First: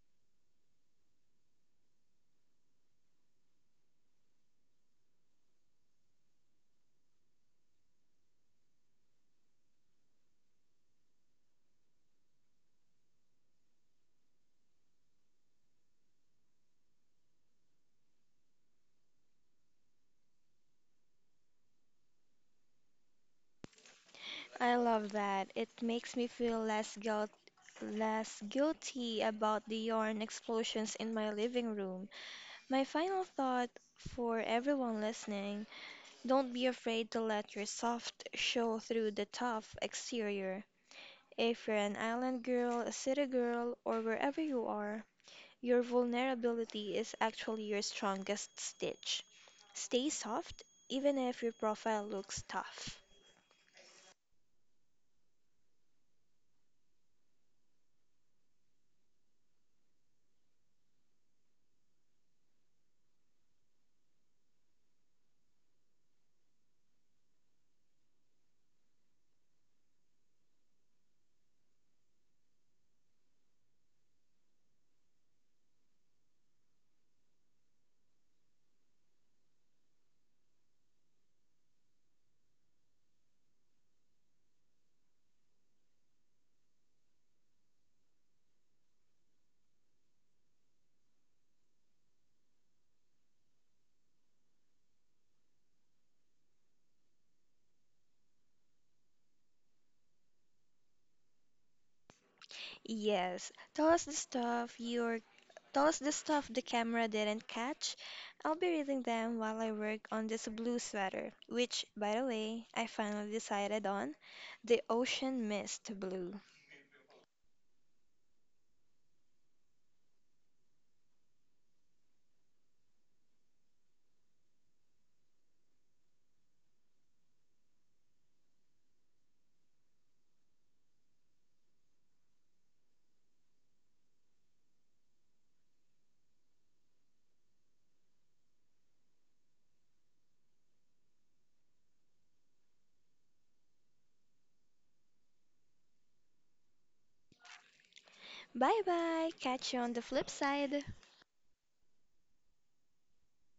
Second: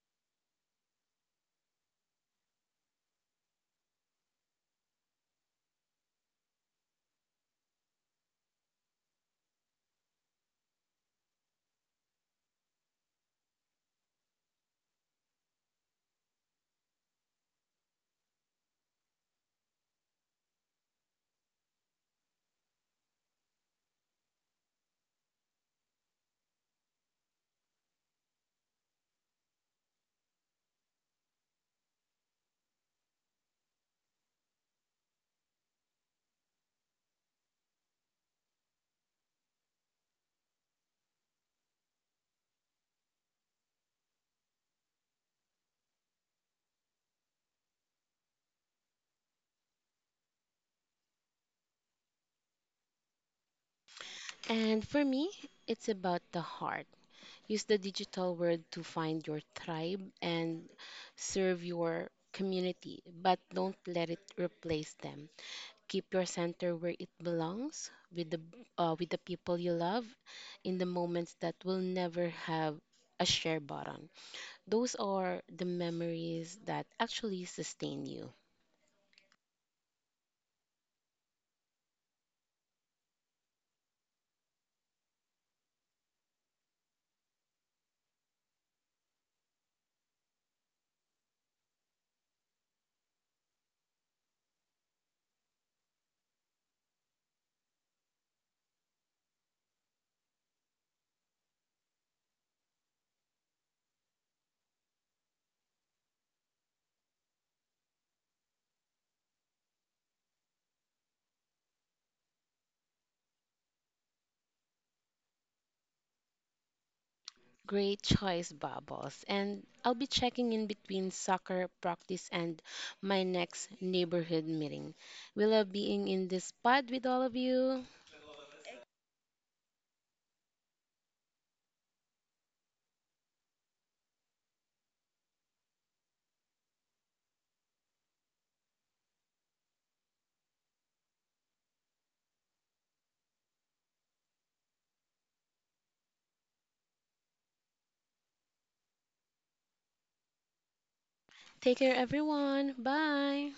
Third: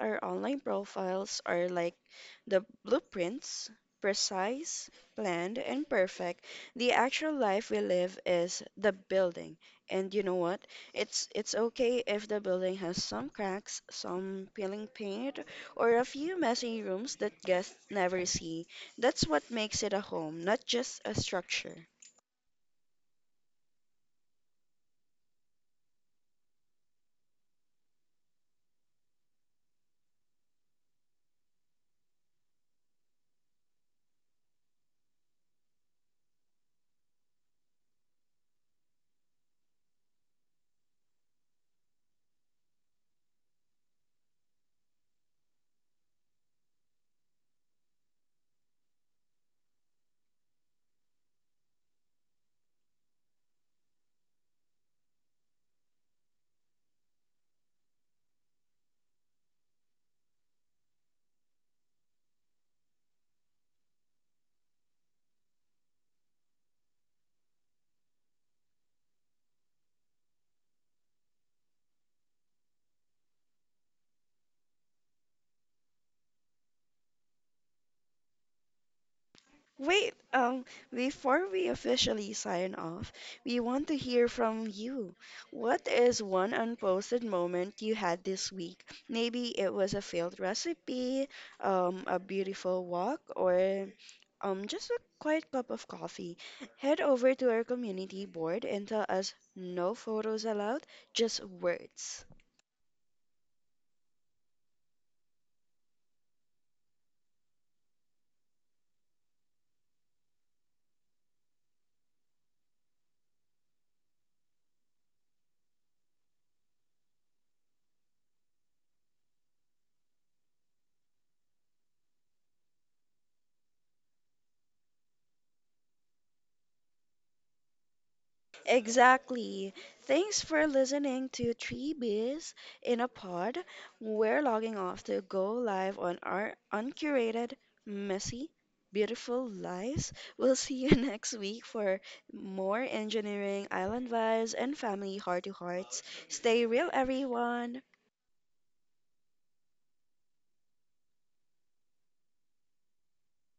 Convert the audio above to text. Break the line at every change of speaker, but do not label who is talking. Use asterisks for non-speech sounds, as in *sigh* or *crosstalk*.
our online profiles are like the blueprints, precise, planned, and perfect, the actual life we live is the building. And you know what? It's okay if the building has some cracks, some peeling paint, or a few messy rooms that guests never see. That's what makes it a home, not just a structure.
I love that. It makes me feel less guilty about the yarn explosions in my living room. My final thought for everyone listening, don't be afraid to let your soft show through the tough exterior. If you're an island girl, a city girl, or wherever you are, your vulnerability is actually your strongest stitch. Stay soft, even if your profile looks tough.
And for me, it's about the heart. Use the digital world to find your tribe and serve your community, but don't let it replace them. Keep your center where it belongs, with the people you love, in the moments that will never have a share button. Those are the memories that actually sustain you.
Wait, before we officially sign off, we want to hear from you. What is one unposted moment you had this week? Maybe it was a failed recipe, a beautiful walk, or just a quiet cup of coffee. Head over to our community board and tell us no photos allowed, just words.
Yes, tell us the stuff you're Those the stuff the camera didn't catch. I'll be reading them while I work on this blue sweater, which, by the way, I finally decided on the ocean mist blue.
Great choice, Bubbles. And I'll be checking in between soccer practice and my next neighborhood meeting. We love being in this pod with all of you.
Exactly. Thanks for listening to Three Bees in a Pod. We're logging off to go live on our uncurated, messy, beautiful lives. We'll see you *laughs* next week for more engineering, island vibes, and family heart to hearts. Stay real, everyone.
Bye bye, catch you on the flip side.
Take care, everyone. Bye.